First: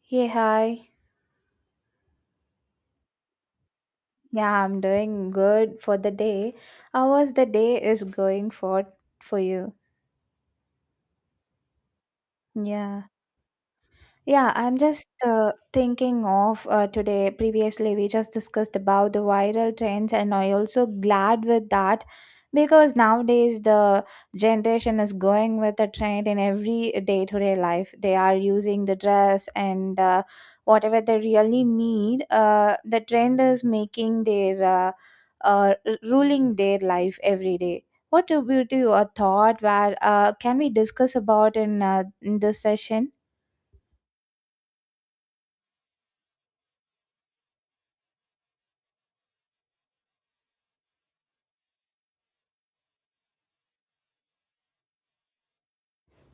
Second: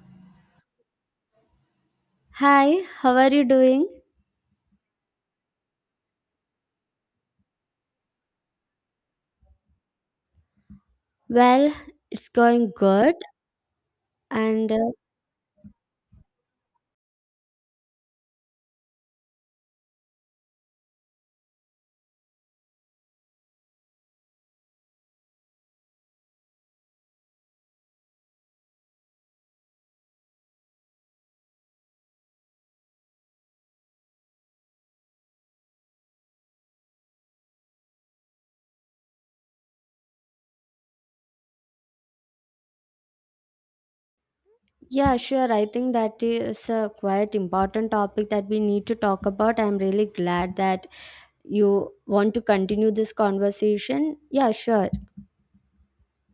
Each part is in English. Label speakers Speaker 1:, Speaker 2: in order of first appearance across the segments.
Speaker 1: Hey, hi.
Speaker 2: Hi, how are you doing?
Speaker 1: Yeah, I'm doing good for the day. How was the day is going for you?
Speaker 2: Well, it's going
Speaker 1: Yeah.
Speaker 2: good.
Speaker 1: Yeah,
Speaker 2: And
Speaker 1: I'm just thinking of today. Previously, we just discussed about the viral trends, and I also glad with that because nowadays the generation is going with the trend in every day-to-day life. They are using the dress and whatever they really need. The trend is making ruling their life every day. What about you? A thought where can we discuss about in this session?
Speaker 2: yeah, sure. I think that is a quite important topic that we need to talk about. I'm really glad that you want to continue this conversation. Yeah, sure.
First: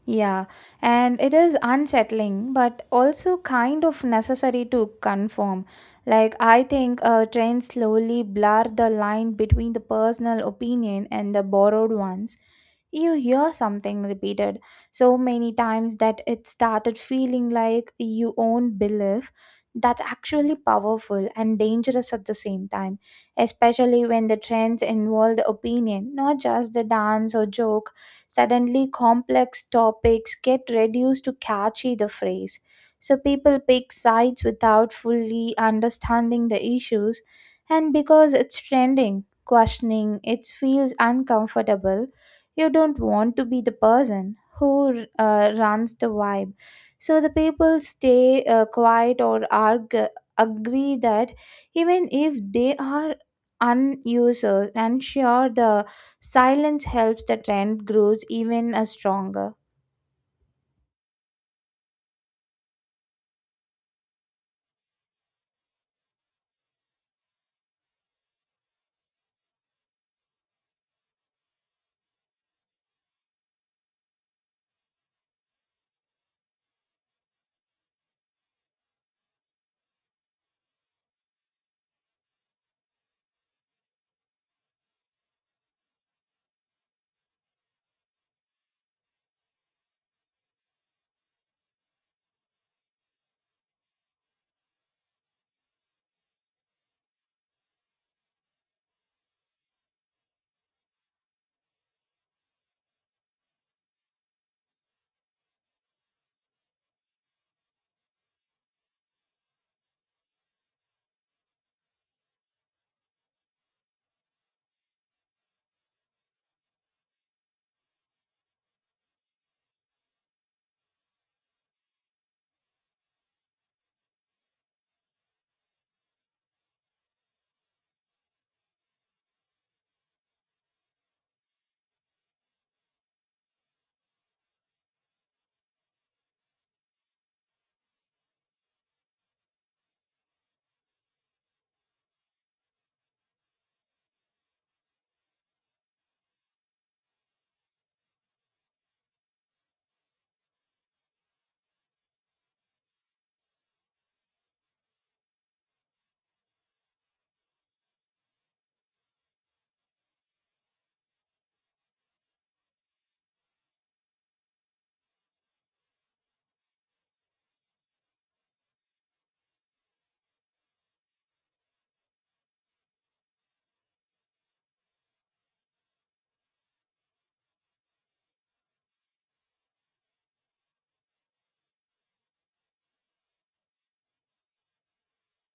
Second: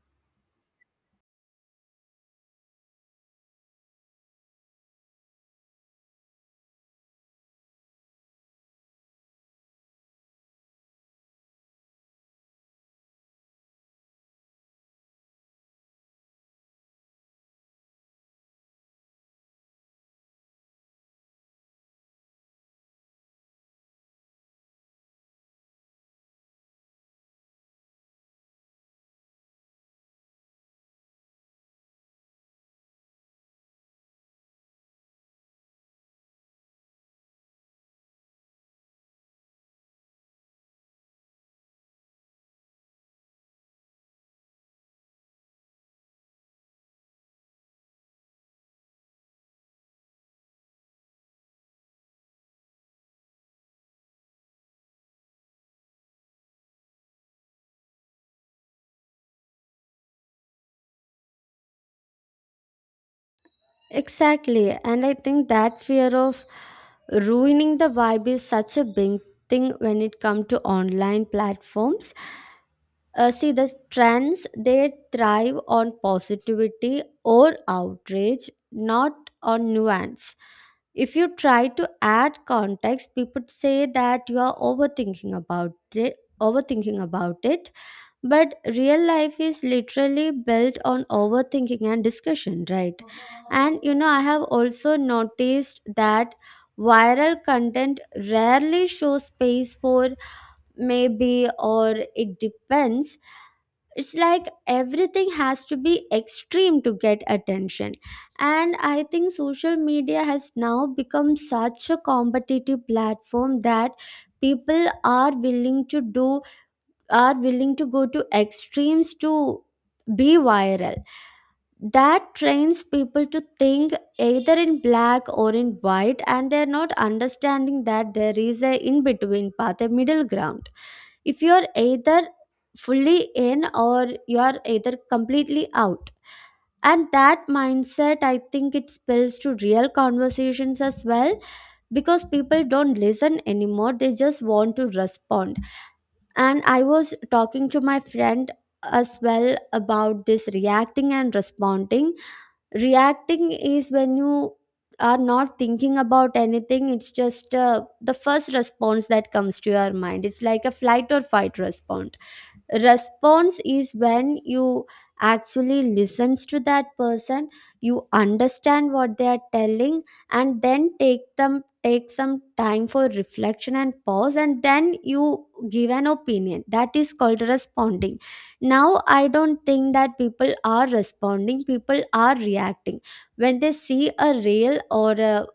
Speaker 1: Yeah, and it is unsettling, but also kind of necessary to conform. Like, I think trends slowly blur the line between the personal opinion and the borrowed ones. You hear something repeated so many times that it started feeling like you own belief. That's actually powerful and dangerous at the same time, especially when the trends involve the opinion, not just the dance or joke. Suddenly, complex topics get reduced to catchy the phrase. So people pick sides without fully understanding the issues, and because it's trending, questioning it feels uncomfortable. You don't want to be the person who runs the vibe. So the people stay quiet or argue, agree that even if they are unusers and sure the silence helps the trend grows even stronger.
Speaker 2: Exactly. And I think that fear of ruining the vibe is such a big thing when it comes to online platforms. See, the trends they thrive on positivity or outrage, not on nuance. If you try to add context, people say that you are overthinking about it. Overthinking about it, but real life is literally built on overthinking and discussion, right? And you know, I have also noticed that viral content rarely shows space for maybe or it depends. It's like everything has to be extreme to get attention, and I think social media has now become such a competitive platform that people are willing to do are willing to go to extremes to be viral. That trains people to think either in black or in white, and they're not understanding that there is a in between path, a middle ground. If you're either fully in or you're either completely out, and that mindset, I think it spills to real conversations as well, because people don't listen anymore, they just want to respond. And I was talking to my friend as well about this reacting and responding. Reacting is when you are not thinking about anything, it's just the first response that comes to your mind, it's like a flight or fight response. Response is when you actually listens to that person, you understand what they are telling, and then take some time for reflection and pause, and then you give an opinion. That is called responding. Now I don't think that people are responding, people are reacting. When they see a reel or a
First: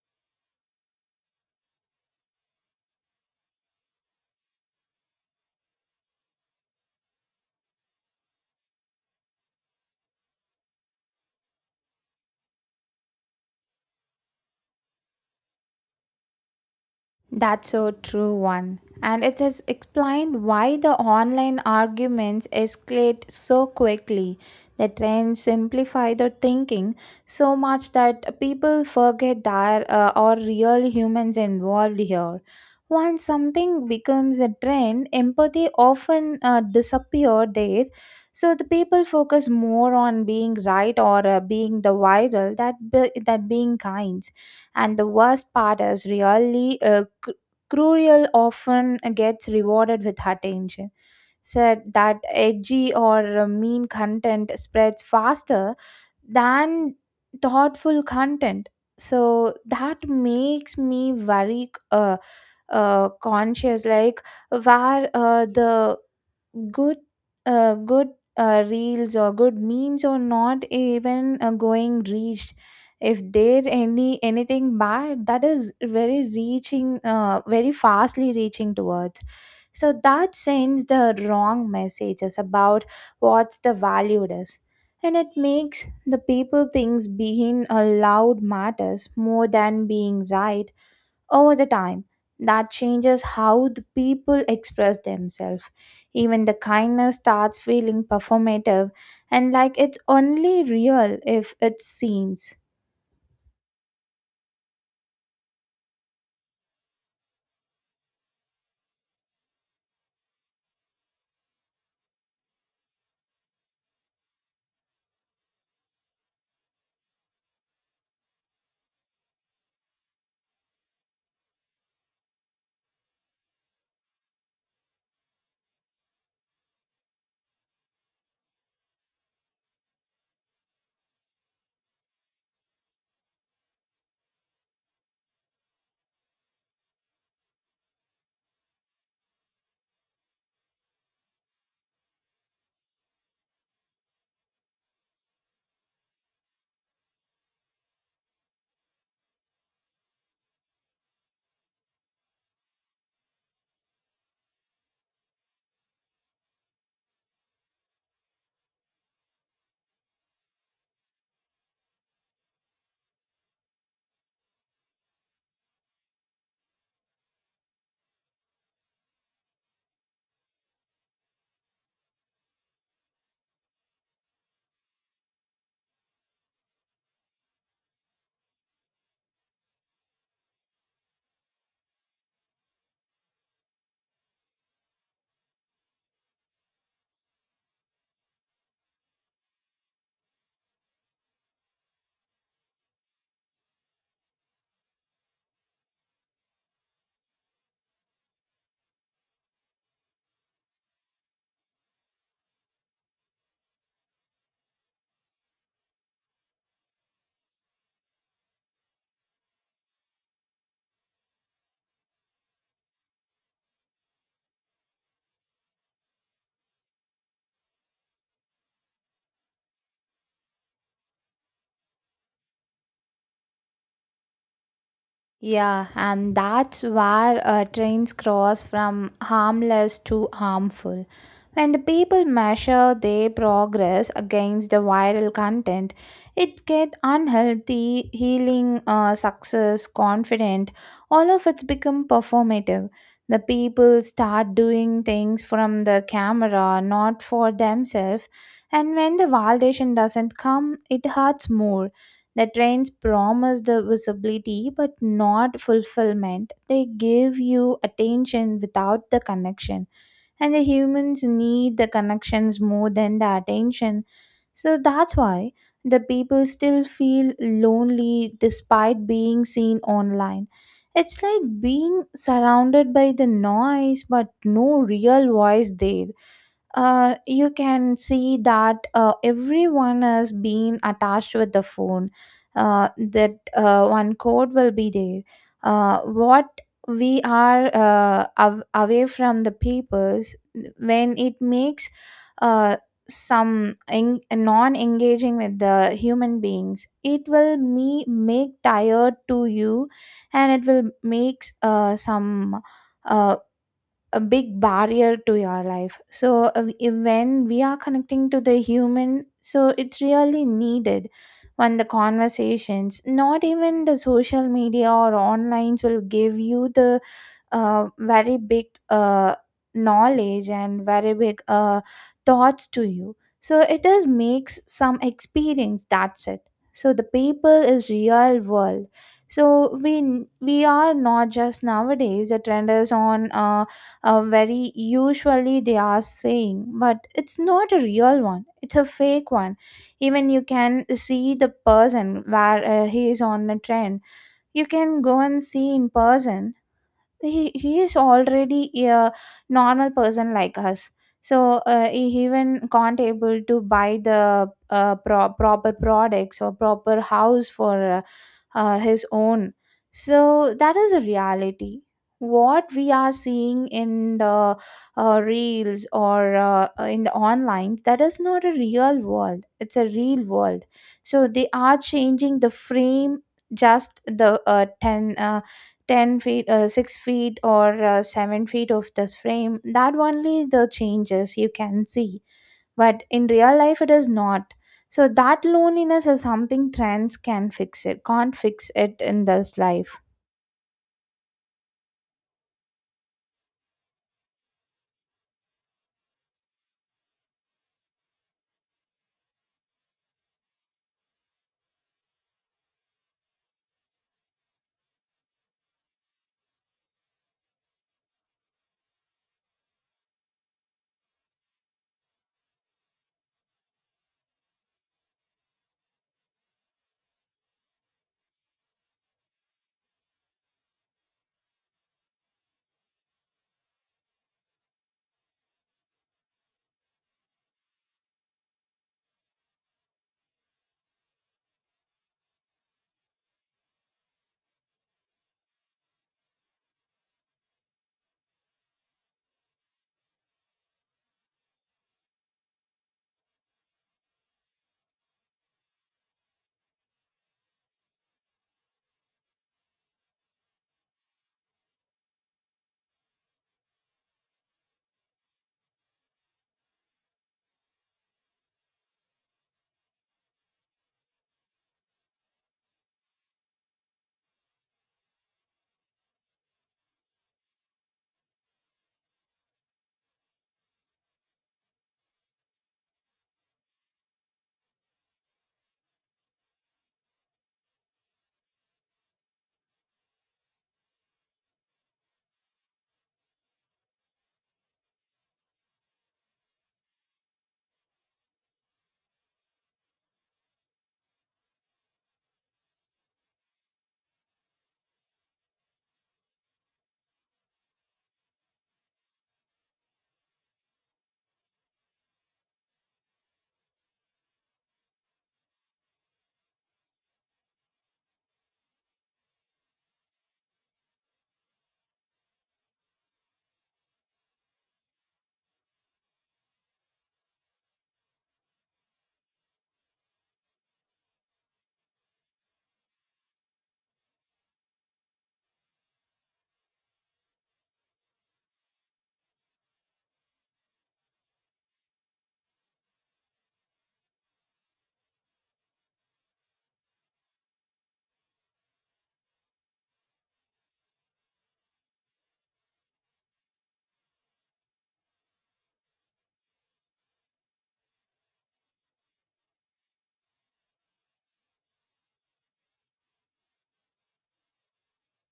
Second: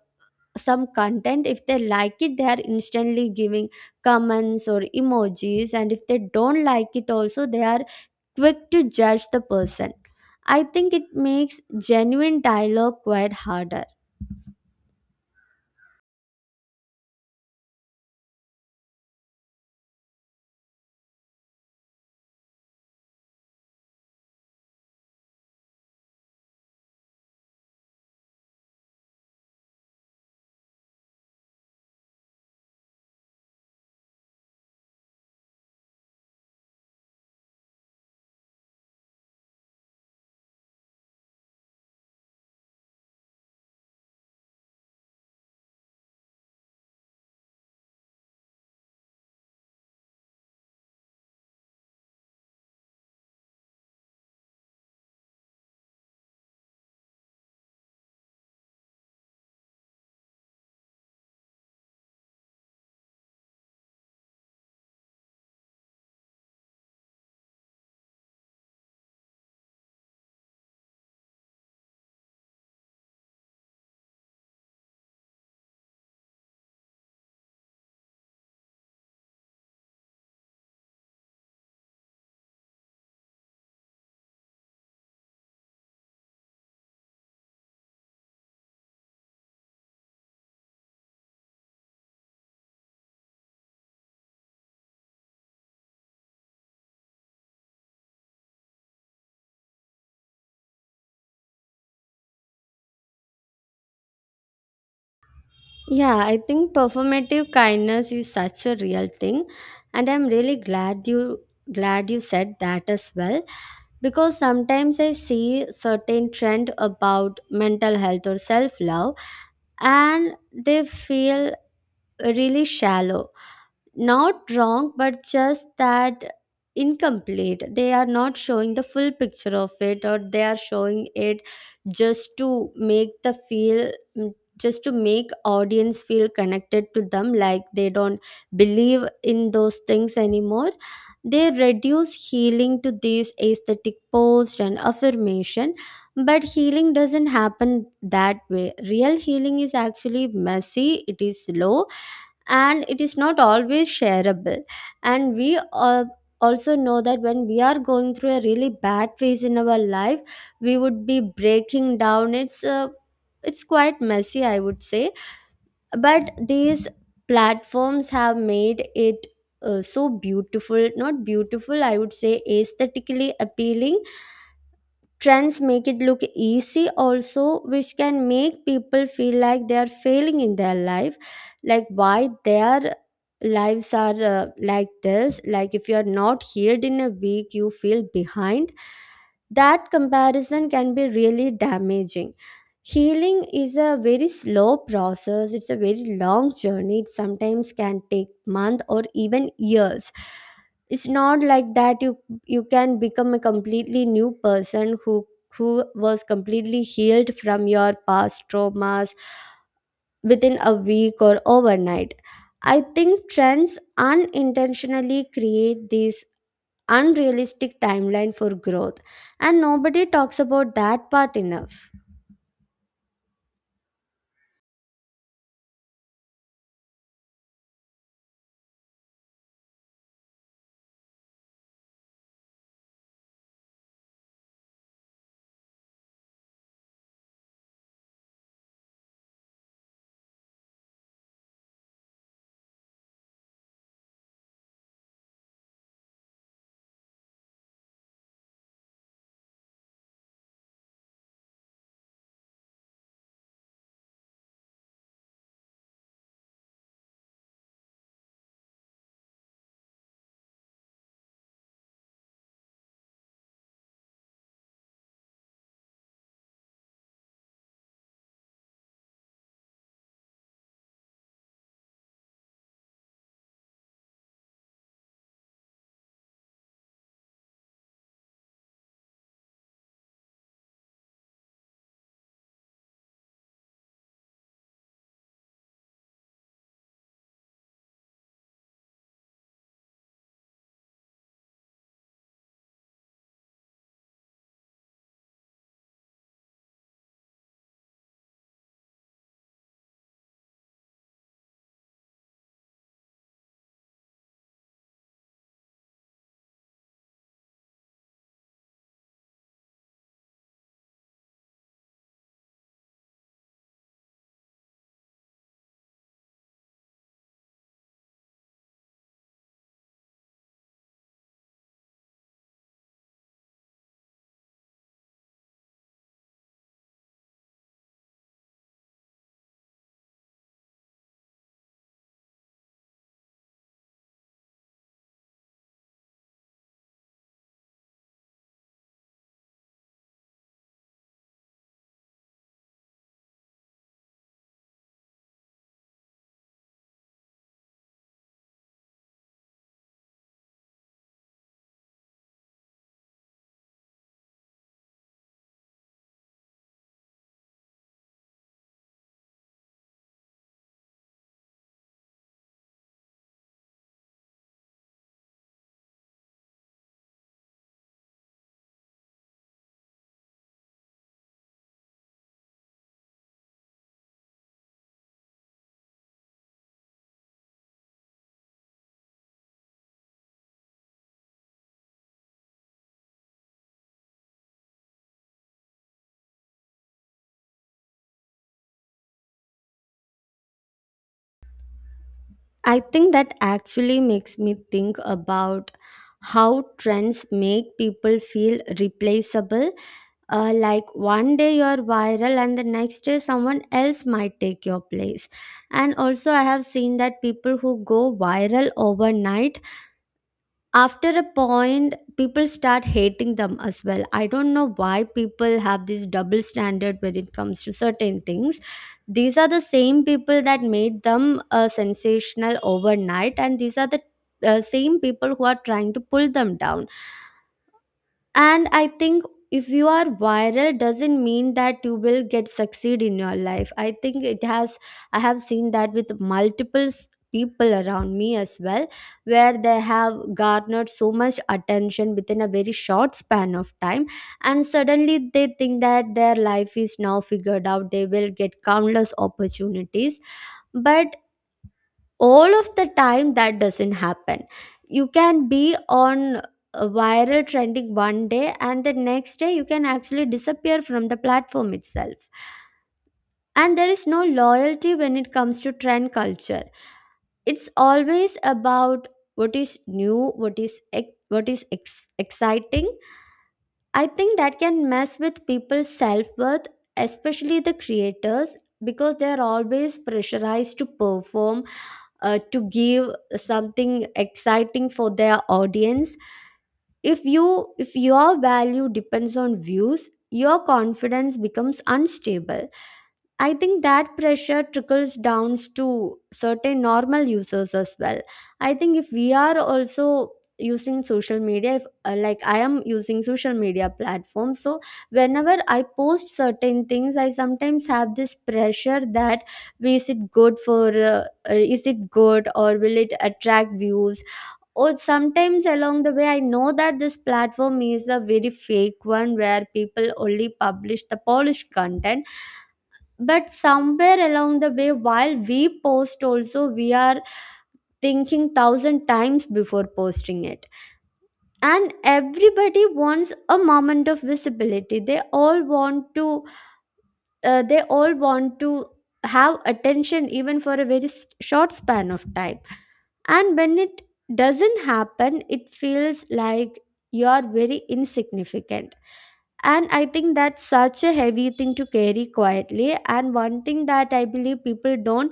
Speaker 2: some content, if they like it they are instantly giving comments or emojis, and if they don't like it also they are quick to judge the person. I think it makes genuine dialogue quite harder.
Speaker 1: That's so true one. And it has explained why the online arguments escalate so quickly. The trends simplify the thinking so much that people forget there are real humans involved here. Once something becomes a trend, empathy often disappear there. So the people focus more on being right or being the viral that being kind, and the worst part is really cruel often gets rewarded with attention, said that edgy or mean content spreads faster than thoughtful content. So that makes me very conscious, like where the good good reels or good memes or not even going reached, if there any anything bad that is very reaching very fastly reaching towards. So that sends the wrong messages about what's the valued is, and it makes the people thinks being allowed matters more than being right. Over the time, that changes how the people express themselves. Even the kindness starts feeling performative, and like it's only real if it seems.
Speaker 2: Yeah, I think performative kindness is such a real thing, and I'm really glad you said that as well. Because sometimes I see certain trend about mental health or self love, and they feel really shallow. Not wrong, but just that incomplete. They are not showing the full picture of it, or they are showing it just to make audience feel connected to them, like they don't believe in those things anymore. They reduce healing to these aesthetic posts and affirmation, but healing doesn't happen that way. Real healing is actually messy, it is slow, and it is not always shareable. And also know that when we are going through a really bad phase in our life, we would be breaking down. It's quite messy, I would say. But these platforms have made it so beautiful. Not beautiful, I would say aesthetically appealing. Trends make it look easy also, which can make people feel like they are failing in their life. Like why their lives are like this. Like if you are not healed in a week, you feel behind. That comparison can be really damaging. Healing is a very slow process. It's a very long journey. It sometimes can take months or even years. It's not like that you can become a completely new person who who was completely healed from your past traumas within a week or overnight. I think trends unintentionally create this unrealistic timeline for growth, and nobody talks about that part enough.
Speaker 1: Yeah, and that's where trains cross from harmless to harmful. When the people measure their progress against the viral content, it get unhealthy, healing, success, confident. All of it's become performative. The people start doing things from the camera, not for themselves. And when the validation doesn't come, it hurts more. The trains promise the visibility but not fulfillment. They give you attention without the connection. And the humans need the connections more than the attention, so that's why the people still feel lonely despite being seen online. It's like being surrounded by the noise but no real voice there. You can see that everyone has been attached with the phone. That one code will be there. What we are away from the papers, when it makes uh, some non-engaging with the human beings, it will me make tired to you, and it will makes some uh, a big barrier to your life. So when we are connecting to the human, so it's really needed. When the conversations, not even the social media or online, will give you the very big knowledge and very big thoughts to you, so it is makes some experience, that's it. So the people is real world. So we we are not just nowadays the trend is on a very usually they are saying, but it's not a real one, it's a fake one. Even you can see the person where he is on a trend, you can go and see in person, he is already a normal person like us. So he even can't able to buy the proper products or proper house for his own. So that is a reality. What we are seeing in the reels or in the online, that is not a real world, it's a real world. So they are changing the frame, just the 10 10 feet 6 feet or 7 feet of this frame, that only the changes you can see, but in real life it is not. So that loneliness is something trends can fix, it can't fix it in this life.
Speaker 2: I think that actually makes me think about how trends make people feel replaceable. Like one day you're viral, and the next day someone else might take your place. And also, I have seen that people who go viral overnight, after a point people start hating them as well. I don't know why people have this double standard when it comes to certain things. These are the same people that made them sensational overnight, and these are the same people who are trying to pull them down. And I think if you are viral doesn't mean that you will get succeed in your life. I think it has, I have seen that with multiple people around me as well, where they have garnered so much attention within a very short span of time, and suddenly they think that their life is now figured out, they will get countless opportunities. But all of the time that doesn't happen. You can be on a viral trending one day, and the next day you can actually disappear from the platform itself. And there is no loyalty when it comes to trend culture. It's always about what is new, exciting. I think that can mess with people's self worth, especially the creators, because they are always pressurized to perform, to give something exciting for their audience. If you if your value depends on views, your confidence becomes unstable. I think that pressure trickles down to certain normal users as well. I think if we are also using social media, if like I am using social media platform, so whenever I post certain things, I sometimes have this pressure that is it good or will it attract views? Or sometimes along the way, I know that this platform is a very fake one where people only publish the polished content, but somewhere along the way while we post also, we are thinking thousand times before posting it. And everybody wants a moment of visibility, they all want to have attention even for a very short span of time. And when it doesn't happen, it feels like you're very insignificant. And I think that's such a heavy thing to carry quietly. And one thing that I believe people don't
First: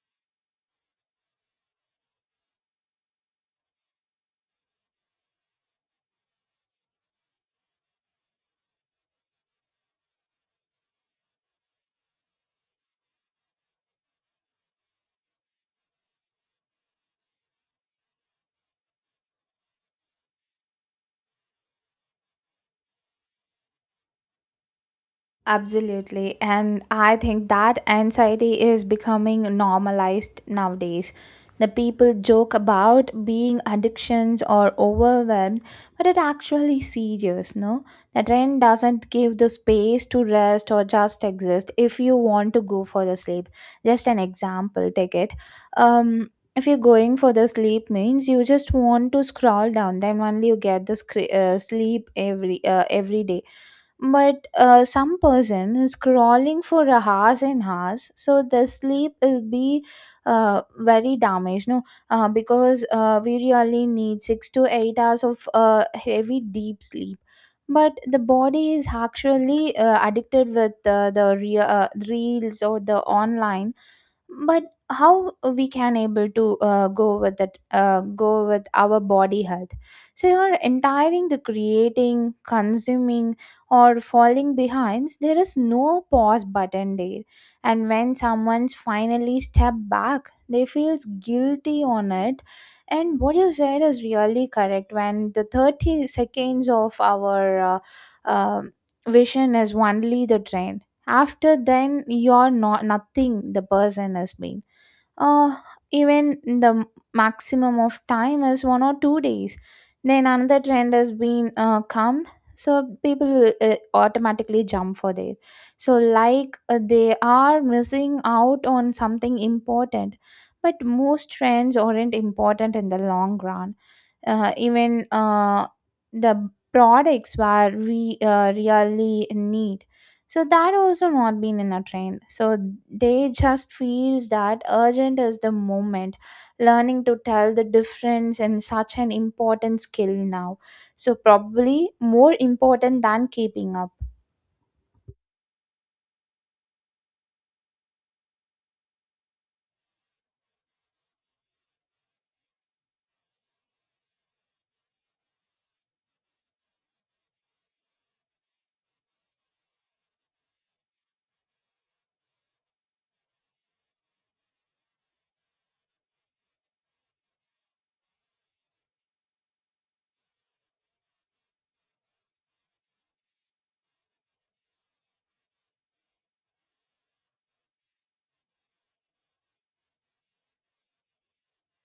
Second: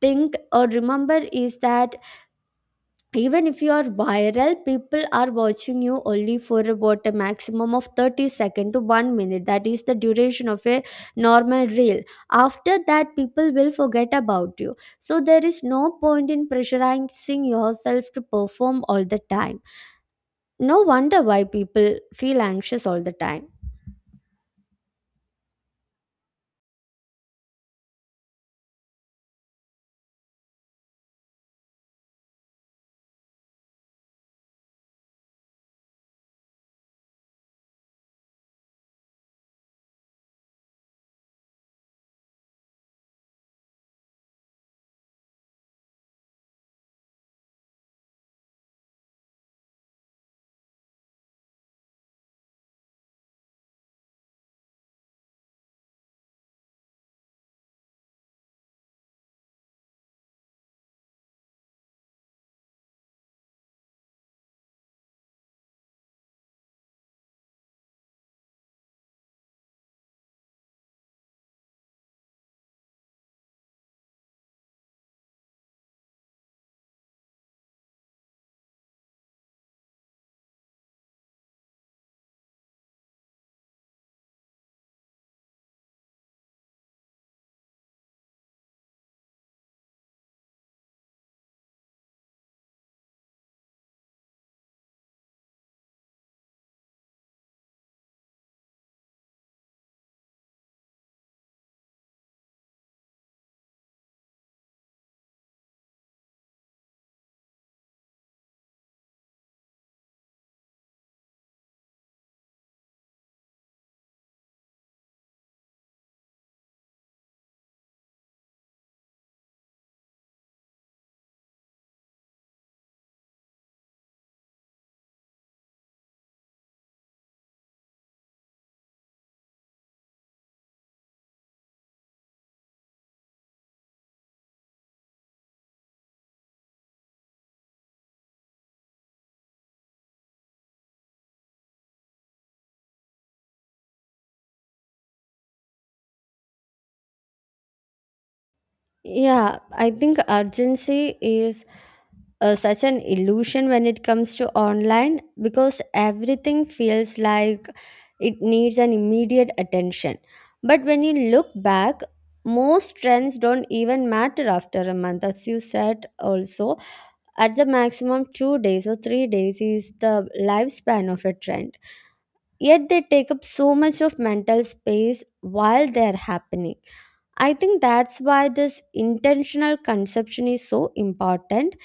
Speaker 2: think or remember is that even if you are viral, people are watching you only for about a maximum of 30 second to 1 minute. That is the duration of a normal reel. After that, people will forget about you. So there is no point in pressurizing yourself to perform all the time. No wonder why people feel anxious all the time.
Speaker 1: Absolutely. And I think that anxiety is becoming normalized nowadays. The people joke about being addictions or overwhelmed, but it actually serious, no? The trend doesn't give the space to rest or just exist. If you want to go for the sleep, just an example, take it. If you're going for the sleep means you just want to scroll down, then only you get the sleep every day. But some person is crawling for a hours and hours, so the sleep will be very damaged, no? Because we really need 6 to 8 hours of heavy deep sleep, but the body is actually addicted with the real reels or the online. But how we can able to go with that, go with our body health? So you're entiring the creating consuming or falling behinds, there is no pause button there. And when someone's finally step back, they feels guilty on it. And what you said is really correct, when the 30 seconds of our uh, um vision is only the trend, after then you're not nothing, the person has been uh even the maximum of time is 1 or 2 days, then another trend has been come. So people will automatically jump for there. So like they are missing out on something important, but most trends aren't important in the long run. Even the products were really need, so that also not been in a trend, so they just feels that urgent is the moment. Learning to tell the difference in such an important skill now, so probably more important than keeping up.
Speaker 2: Yeah, I think urgency is such an illusion when it comes to online, because everything feels like it needs an immediate attention. But when you look back, most trends don't even matter after a month, as you said also. At the maximum, 2 days or 3 days is the lifespan of a trend. Yet they take up so much of mental space while they're happening. I think that's why this intentional conception is so important,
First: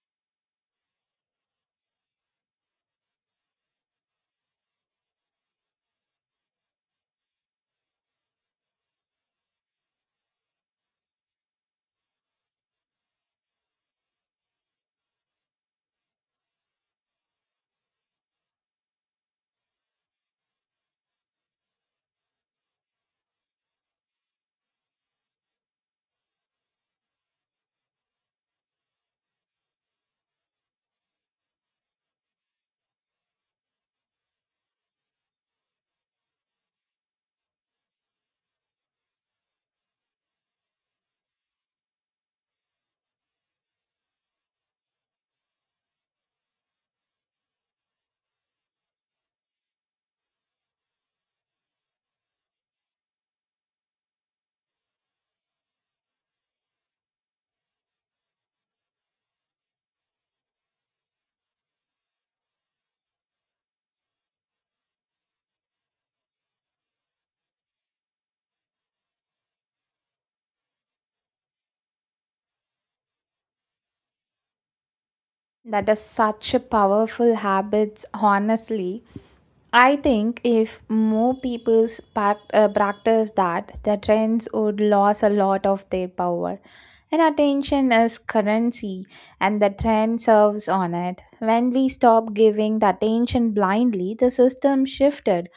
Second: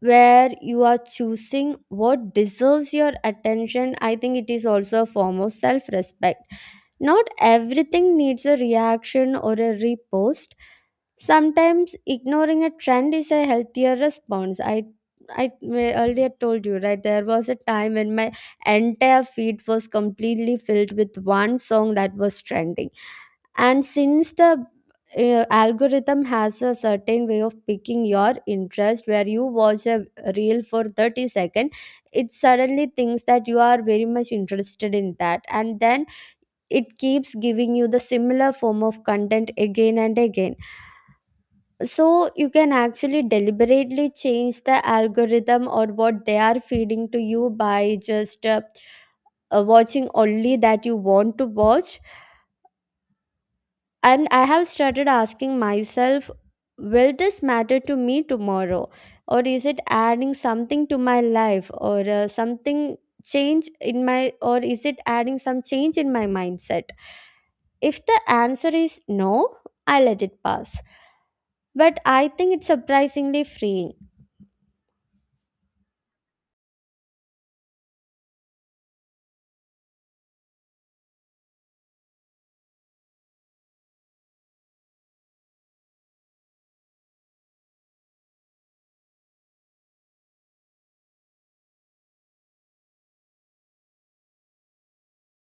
Speaker 2: where you are choosing what deserves your attention. I think it is also a form of self respect. Not everything needs a reaction or a repost. Sometimes ignoring a trend is a healthier response. I earlier told you, right? There was a time when my entire feed was completely filled with one song that was trending. And since the algorithm has a certain way of picking your interest, where you watch a reel for 30 seconds, it suddenly thinks that you are very much interested in that, and then it keeps giving you the similar form of content again and again. So you can actually deliberately change the algorithm or what they are feeding to you by just watching only that you want to watch. And I have started asking myself, will this matter to me tomorrow? Or is it adding something to my life, or something change in my, or is it adding some change in my mindset? If the answer is no, I let it pass. But I think it's surprisingly freeing.
Speaker 1: That is such a powerful habits, honestly. I think if more people practice that, the trends would lose a lot of their power. And attention is currency, and the trend serves on it. When we stop giving the attention blindly, the system shifted.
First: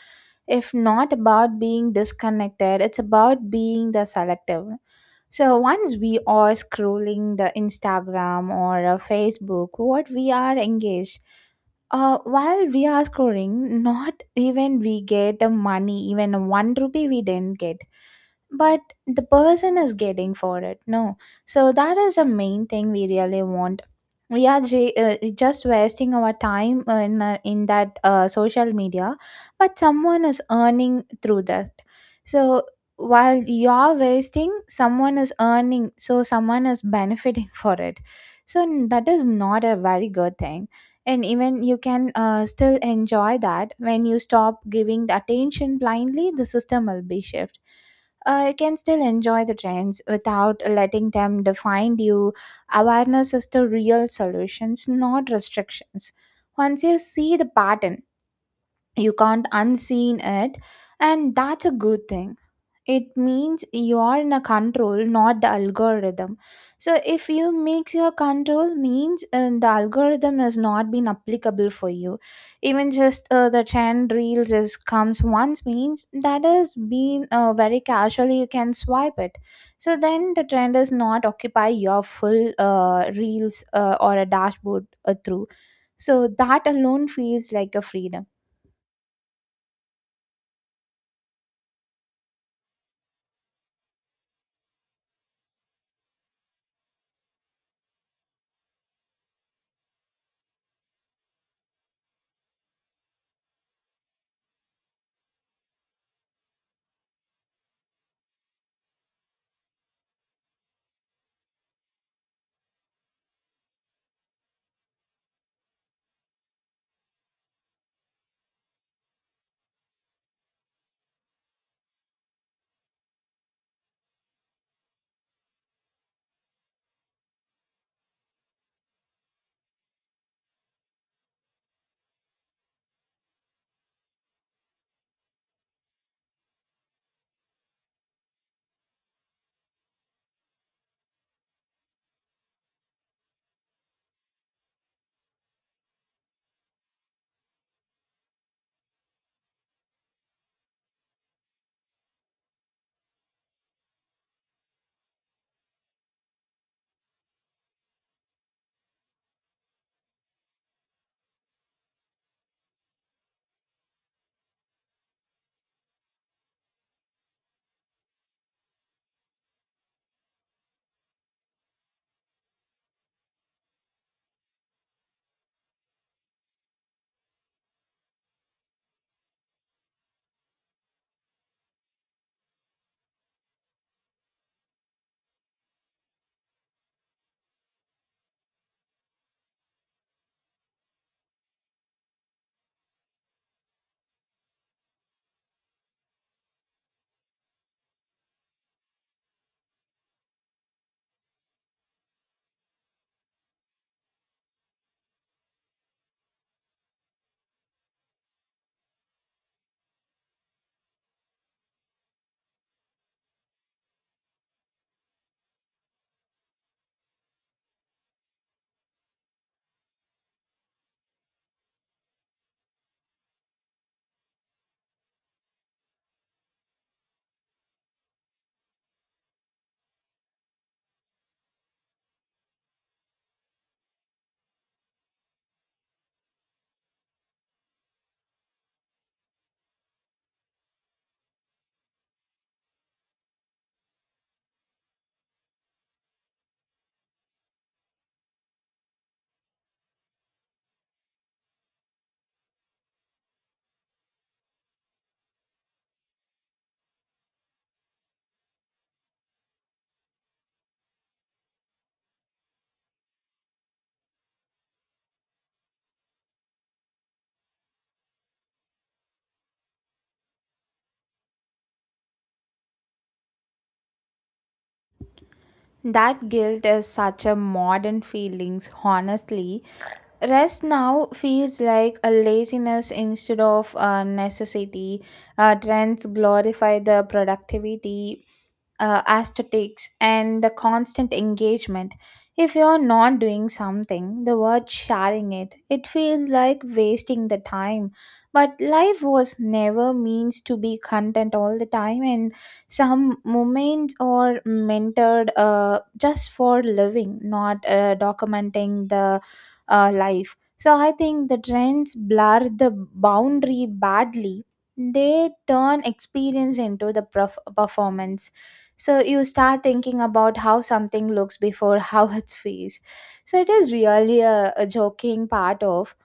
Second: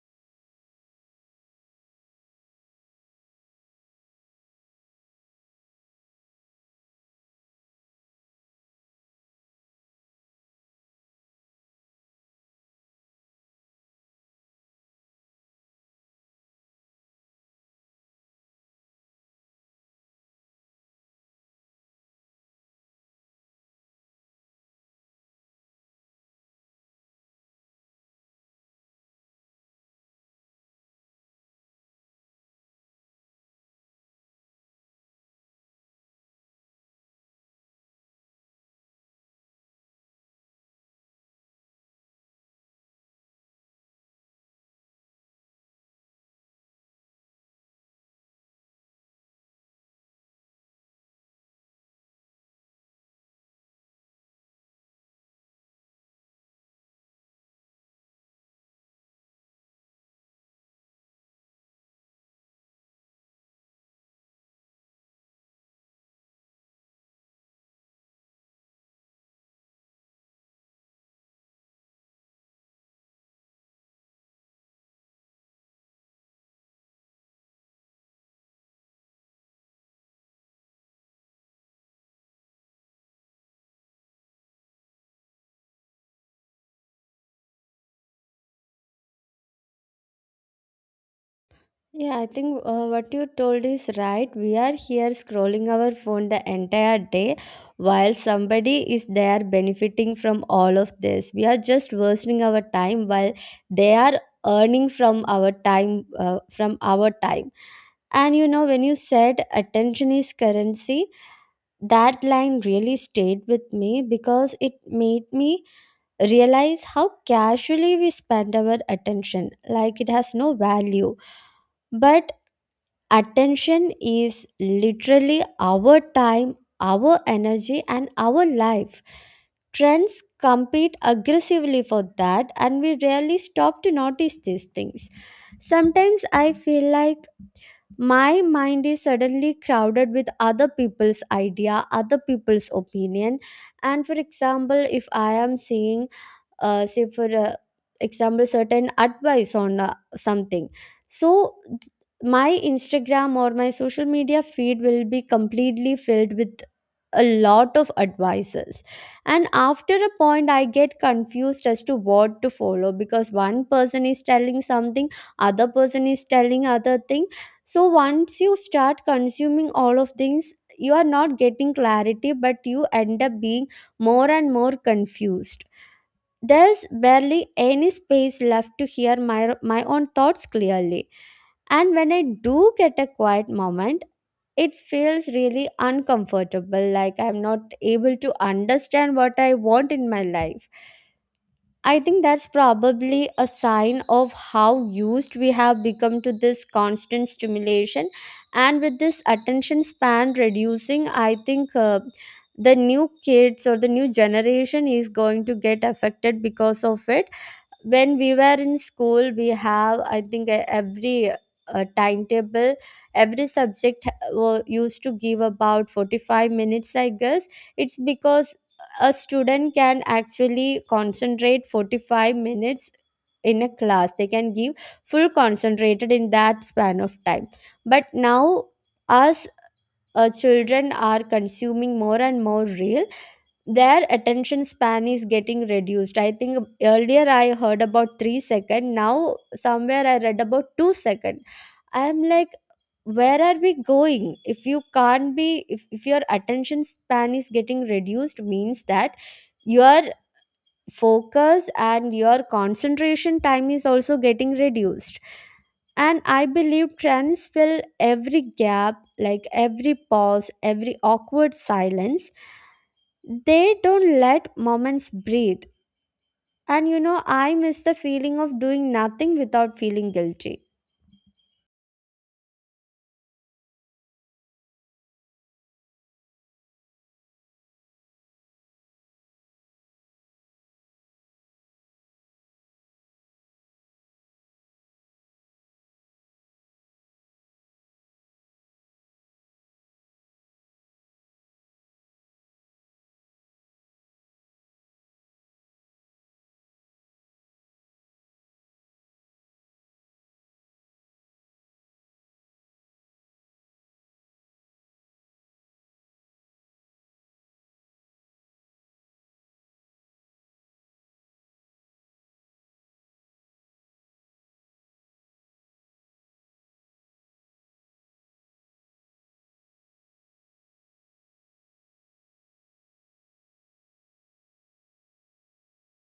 Speaker 1: If not about being disconnected, it's about being the selective. So once we are scrolling the Instagram or Facebook, what we are engaged, while we are scrolling, not even we get the money, even one rupee we didn't get, but the person is getting for it, no? So that is the main thing we really want. We are just wasting our time in that social media, but someone is earning through that. So while you're wasting, someone is earning, so someone is benefiting for it. So that is not a very good thing. And even you can still enjoy that. When you stop giving the attention blindly, the system will be shift. You can still enjoy the trends without letting them define you. Awareness is the real solutions, not restrictions. Once you see the pattern, you can't unseen it, and that's a good thing, it means you are in a control, not the algorithm. So if you mix your control means the algorithm has not been applicable for you. Even just the trend reels is comes once means that has been very casually you can swipe it. So then the trend does not occupy your full reels or a dashboard through. So that alone feels like a freedom.
Speaker 2: Yeah, I think what you told is right. We are here scrolling our phone the entire day while somebody is there benefiting from all of this. We are just wasting our time while they are earning from our time from our time. And you know, when you said attention is currency, that line really stayed with me, because it made me realize how casually we spend our attention, like it has no value. But attention is literally our time, our energy, and our life. Trends compete aggressively for that, and we rarely stop to notice these things. Sometimes I feel like my mind is suddenly crowded with other people's idea, other people's opinion. And for example, if I am seeing say for example, certain advice on something. so th- my Instagram or my social media feed will be completely filled with a lot of advices, and after a point I get confused as to what to follow, because one person is telling something, other person is telling other thing. So once you start consuming all of things, you are not getting clarity but you end up being more and more confused. There's barely any space left to hear my own thoughts clearly, and when I do get a quiet moment, it feels really uncomfortable, like I'm not able to understand what I want in my life. I think that's probably a sign of how used we have become to this constant stimulation. And with this attention span reducing, I think the new kids or the new generation is going to get affected because of it. When we were in school, we have, I think, every timetable, every subject used to give about 45 minutes, I guess. It's because a student can actually concentrate 45 minutes in a class. They can give full concentrated in that span of time. But now, us children are consuming more and more reel. Their attention span is getting reduced. I think earlier I heard about three second, now somewhere I read about two second. I'm like, where are we going? If you can't be, if your attention span is getting reduced, means that your focus and your concentration time is also getting reduced. And I believe trends fill every gap, like every pause, every awkward silence. They don't let moments breathe. And you know, I miss the feeling of doing nothing without feeling guilty.
Speaker 1: That guilt is such a modern feelings, honestly. Rest now feels like a laziness instead of a necessity. Trends glorify the productivity aesthetics and the constant engagement. If you're not doing something the word sharing it, it feels like wasting the time. But life was never means to be content all the time, and some moments are mentored just for living, not documenting the life. So I think the trends blur the boundary badly, they turn experience into the performance. So you start thinking about how something looks before how it feels. So it is really a joking part of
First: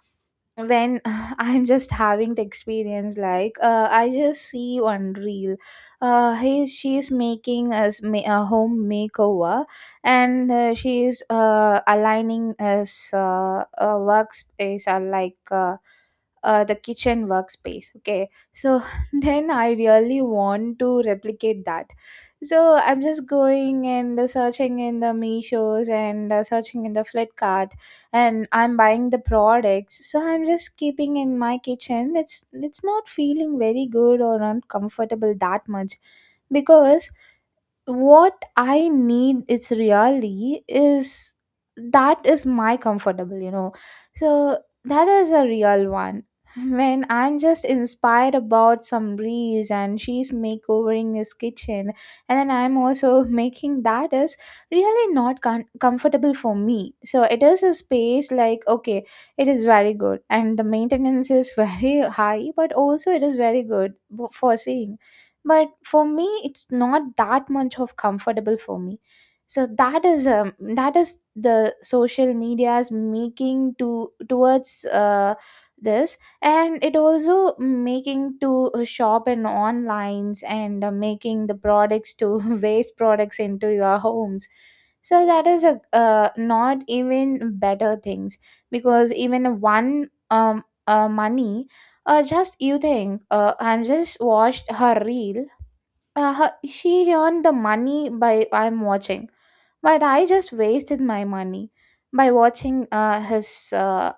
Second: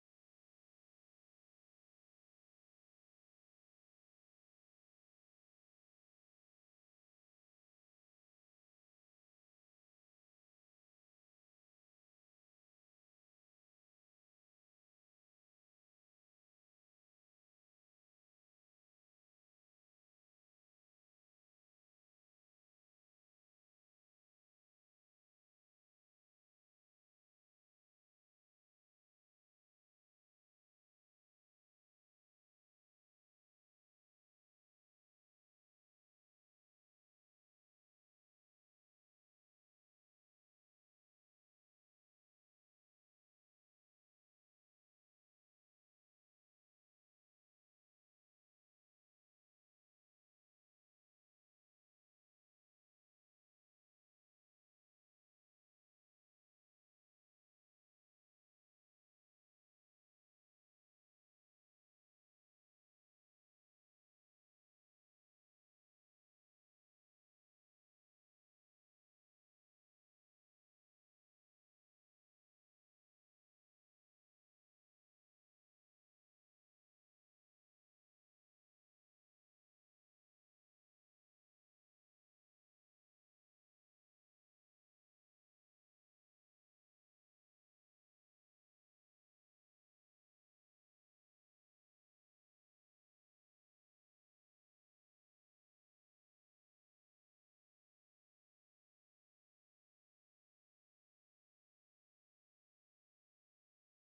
Speaker 1: when I'm just having the experience, like I just see one reel, he she's making a home makeover. And she's aligning as a workspace or like the kitchen workspace, okay. So then I really want to replicate that, so I'm just going and searching in the meshos and searching in the flipkart, and I'm buying the products, so I'm just keeping in my kitchen. It's not feeling very good or uncomfortable that much, because what I need is really is, that is my comfortable, you know. So that is a real one when I'm just inspired about some breeze and she's makeovering his kitchen, and then I'm also making that, is really not comfortable for me. So it is a space like, okay, it is very good, and the maintenance is very high, but also it is very good for seeing. But for me, it's not that much of comfortable for me. So that is the social media's making to towards this, and it also making to shop in onlines and making the products to waste products into your homes. So that is a not even better things, because even one money, just you think, I'm just watched her reel, she earned the money by I'm watching, but I just wasted my money by watching his uh,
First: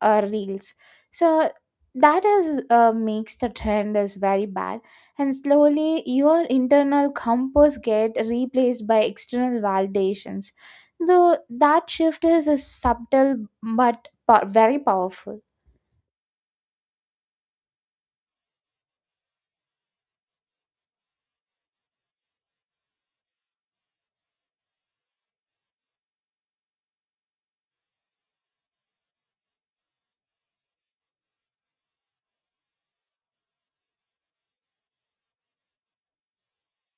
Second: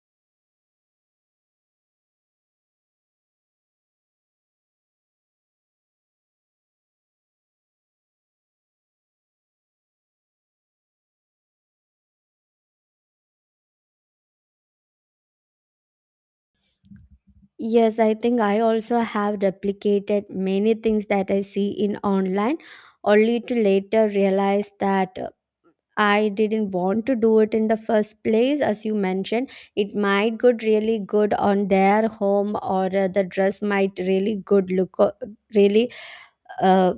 Speaker 1: reels. So that is makes the trend is very bad, and slowly your internal compass get replaced by external validations. Though that shift is a subtle but very powerful.
Speaker 2: Yes, I think I also have replicated many things that I see in online, only to later realize that I didn't want to do it in the first place. As you mentioned, it might good really good on their home, or the dress might really good look, really uh,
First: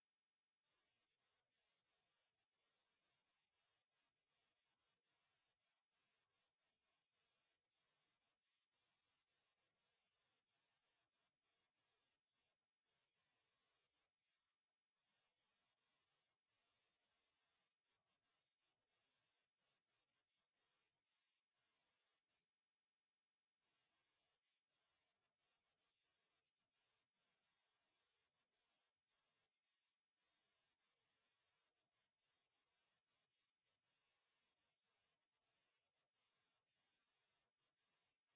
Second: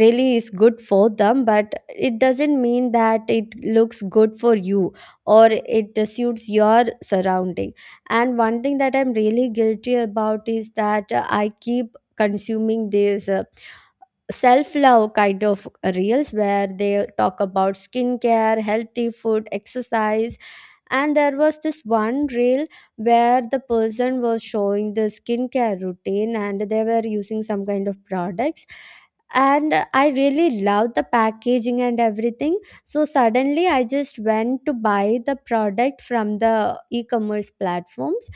Speaker 2: really is good for them, but it doesn't mean that it looks good for you or it suits your surrounding. And one thing that I'm really guilty about is that I keep consuming these self love kind of reels, where they talk about skincare, healthy food, exercise. And there was this one reel where the person was showing the skincare routine, and they were using some kind of products, and I really loved the packaging and everything. So suddenly I just went to buy the product from the e-commerce platforms,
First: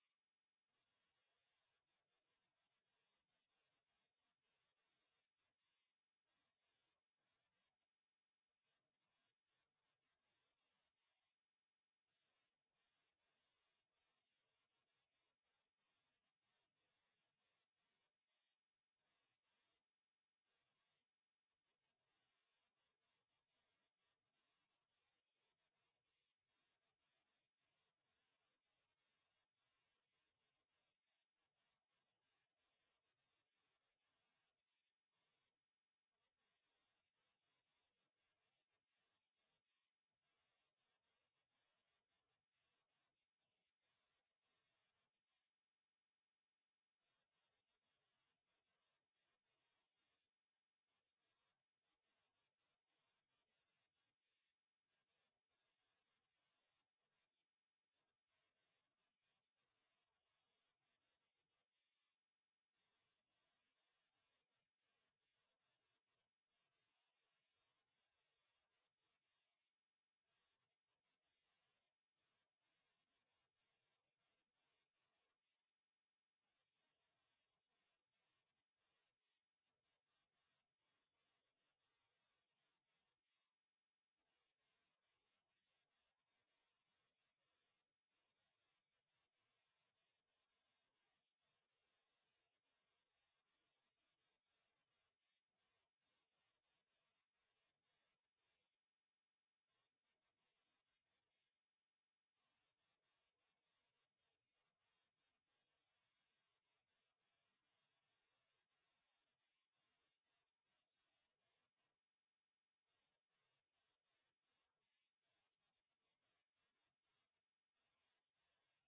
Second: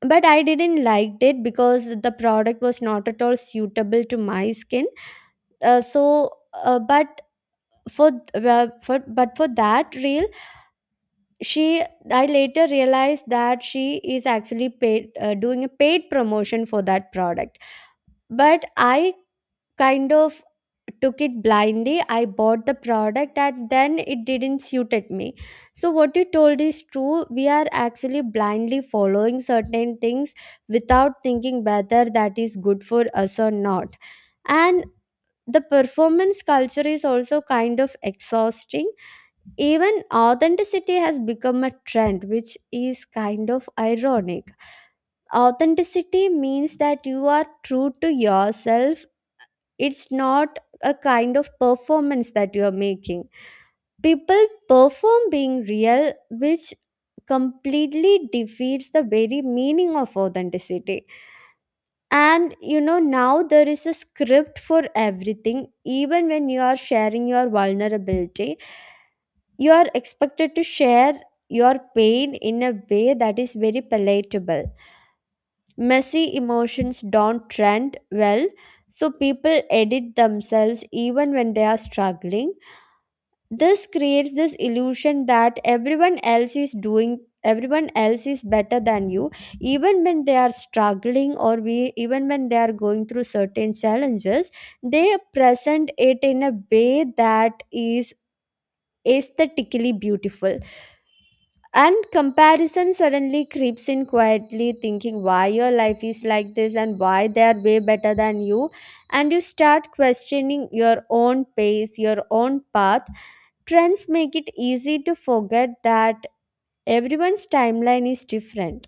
Speaker 2: but I didn't liked it because the product was not at all suitable to my skin. Uh, so uh, but for well, for but for that reel, she I later realized that she is actually paid, doing a paid promotion for that product. But I kind of took it blindly. I bought the product, and then it didn't suited me. So what you told is true. We are actually blindly following certain things without thinking whether that is good for us or not. And the performance culture is also kind of exhausting. Even authenticity has become a trend, which is kind of ironic. Authenticity means that you are true to yourself, it's not a kind of performance that you are making. People perform being real, which completely defeats the very meaning of authenticity. And you know, now there is a script for everything. Even when you are sharing your vulnerability, you are expected to share your pain in a way that is very palatable. Messy emotions don't trend well, so people edit themselves even when they are struggling. This creates this illusion that everyone else is better than you, even when they are struggling, or we even when they are going through certain challenges, they present it in a way that is aesthetically beautiful. And comparison suddenly creeps in quietly, thinking why your life is like this and why they are way better than you. And you start questioning your own pace, your own path. Trends make it easy to forget that everyone's timeline is different.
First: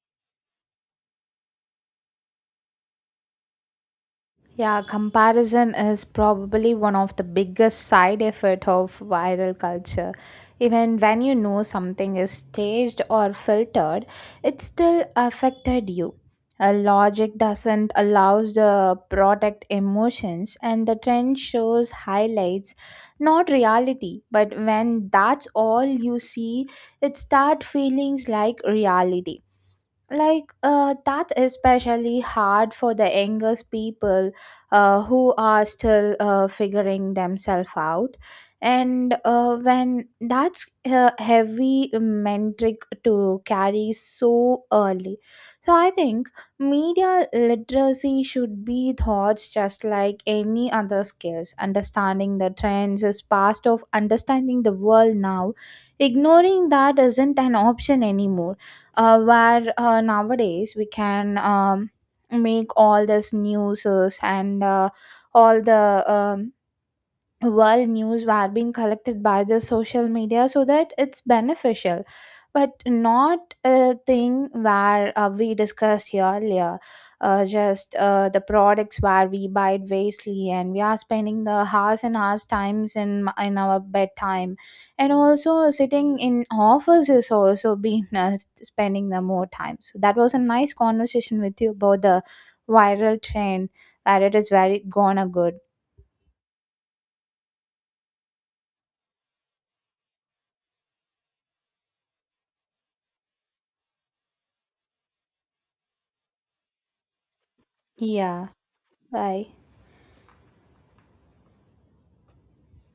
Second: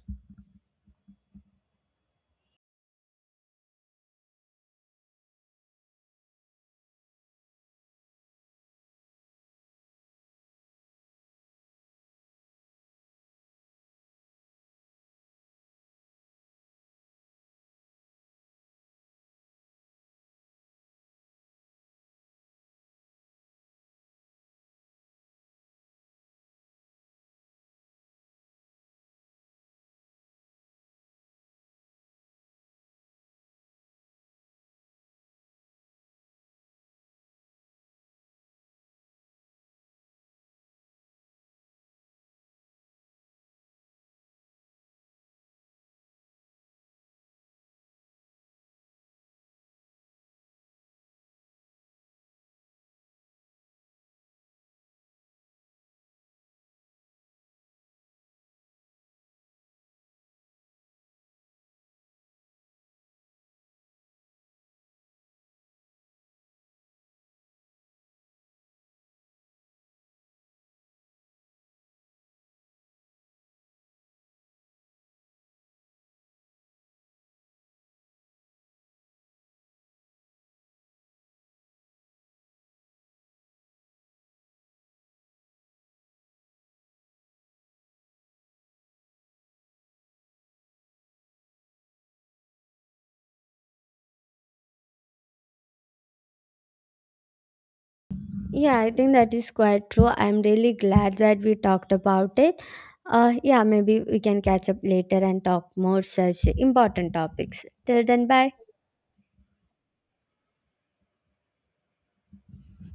Speaker 1: Yeah, comparison is probably one of the biggest side effect of viral culture. Even when you know something is staged or filtered, it still affected you. A logic doesn't allows the product emotions, and the trend shows highlights, not reality. But when that's all you see, it start feelings like reality, like that's especially hard for the youngest people who are still figuring themselves out, and when that's a heavy metric to carry so early. So I think media literacy should be taught just like any other skills. Understanding the trends is part of understanding the world now, ignoring that isn't an option anymore. Where nowadays we can make all this news and all the world news were being collected by the social media, so that it's beneficial. But not a thing where we discussed here earlier, just the products where we buy it wastely, and we are spending the hours and hours times in our bedtime, and also sitting in office is also been spending the more time. So that was a nice conversation with you about the viral trend, where it is very gonna good.
Speaker 2: Yeah, I think that is quite true. I'm really glad that we talked about it. Yeah, maybe we can catch up later and talk more such important topics. Till then,
Speaker 1: Yeah,
Speaker 2: bye.
Speaker 1: bye.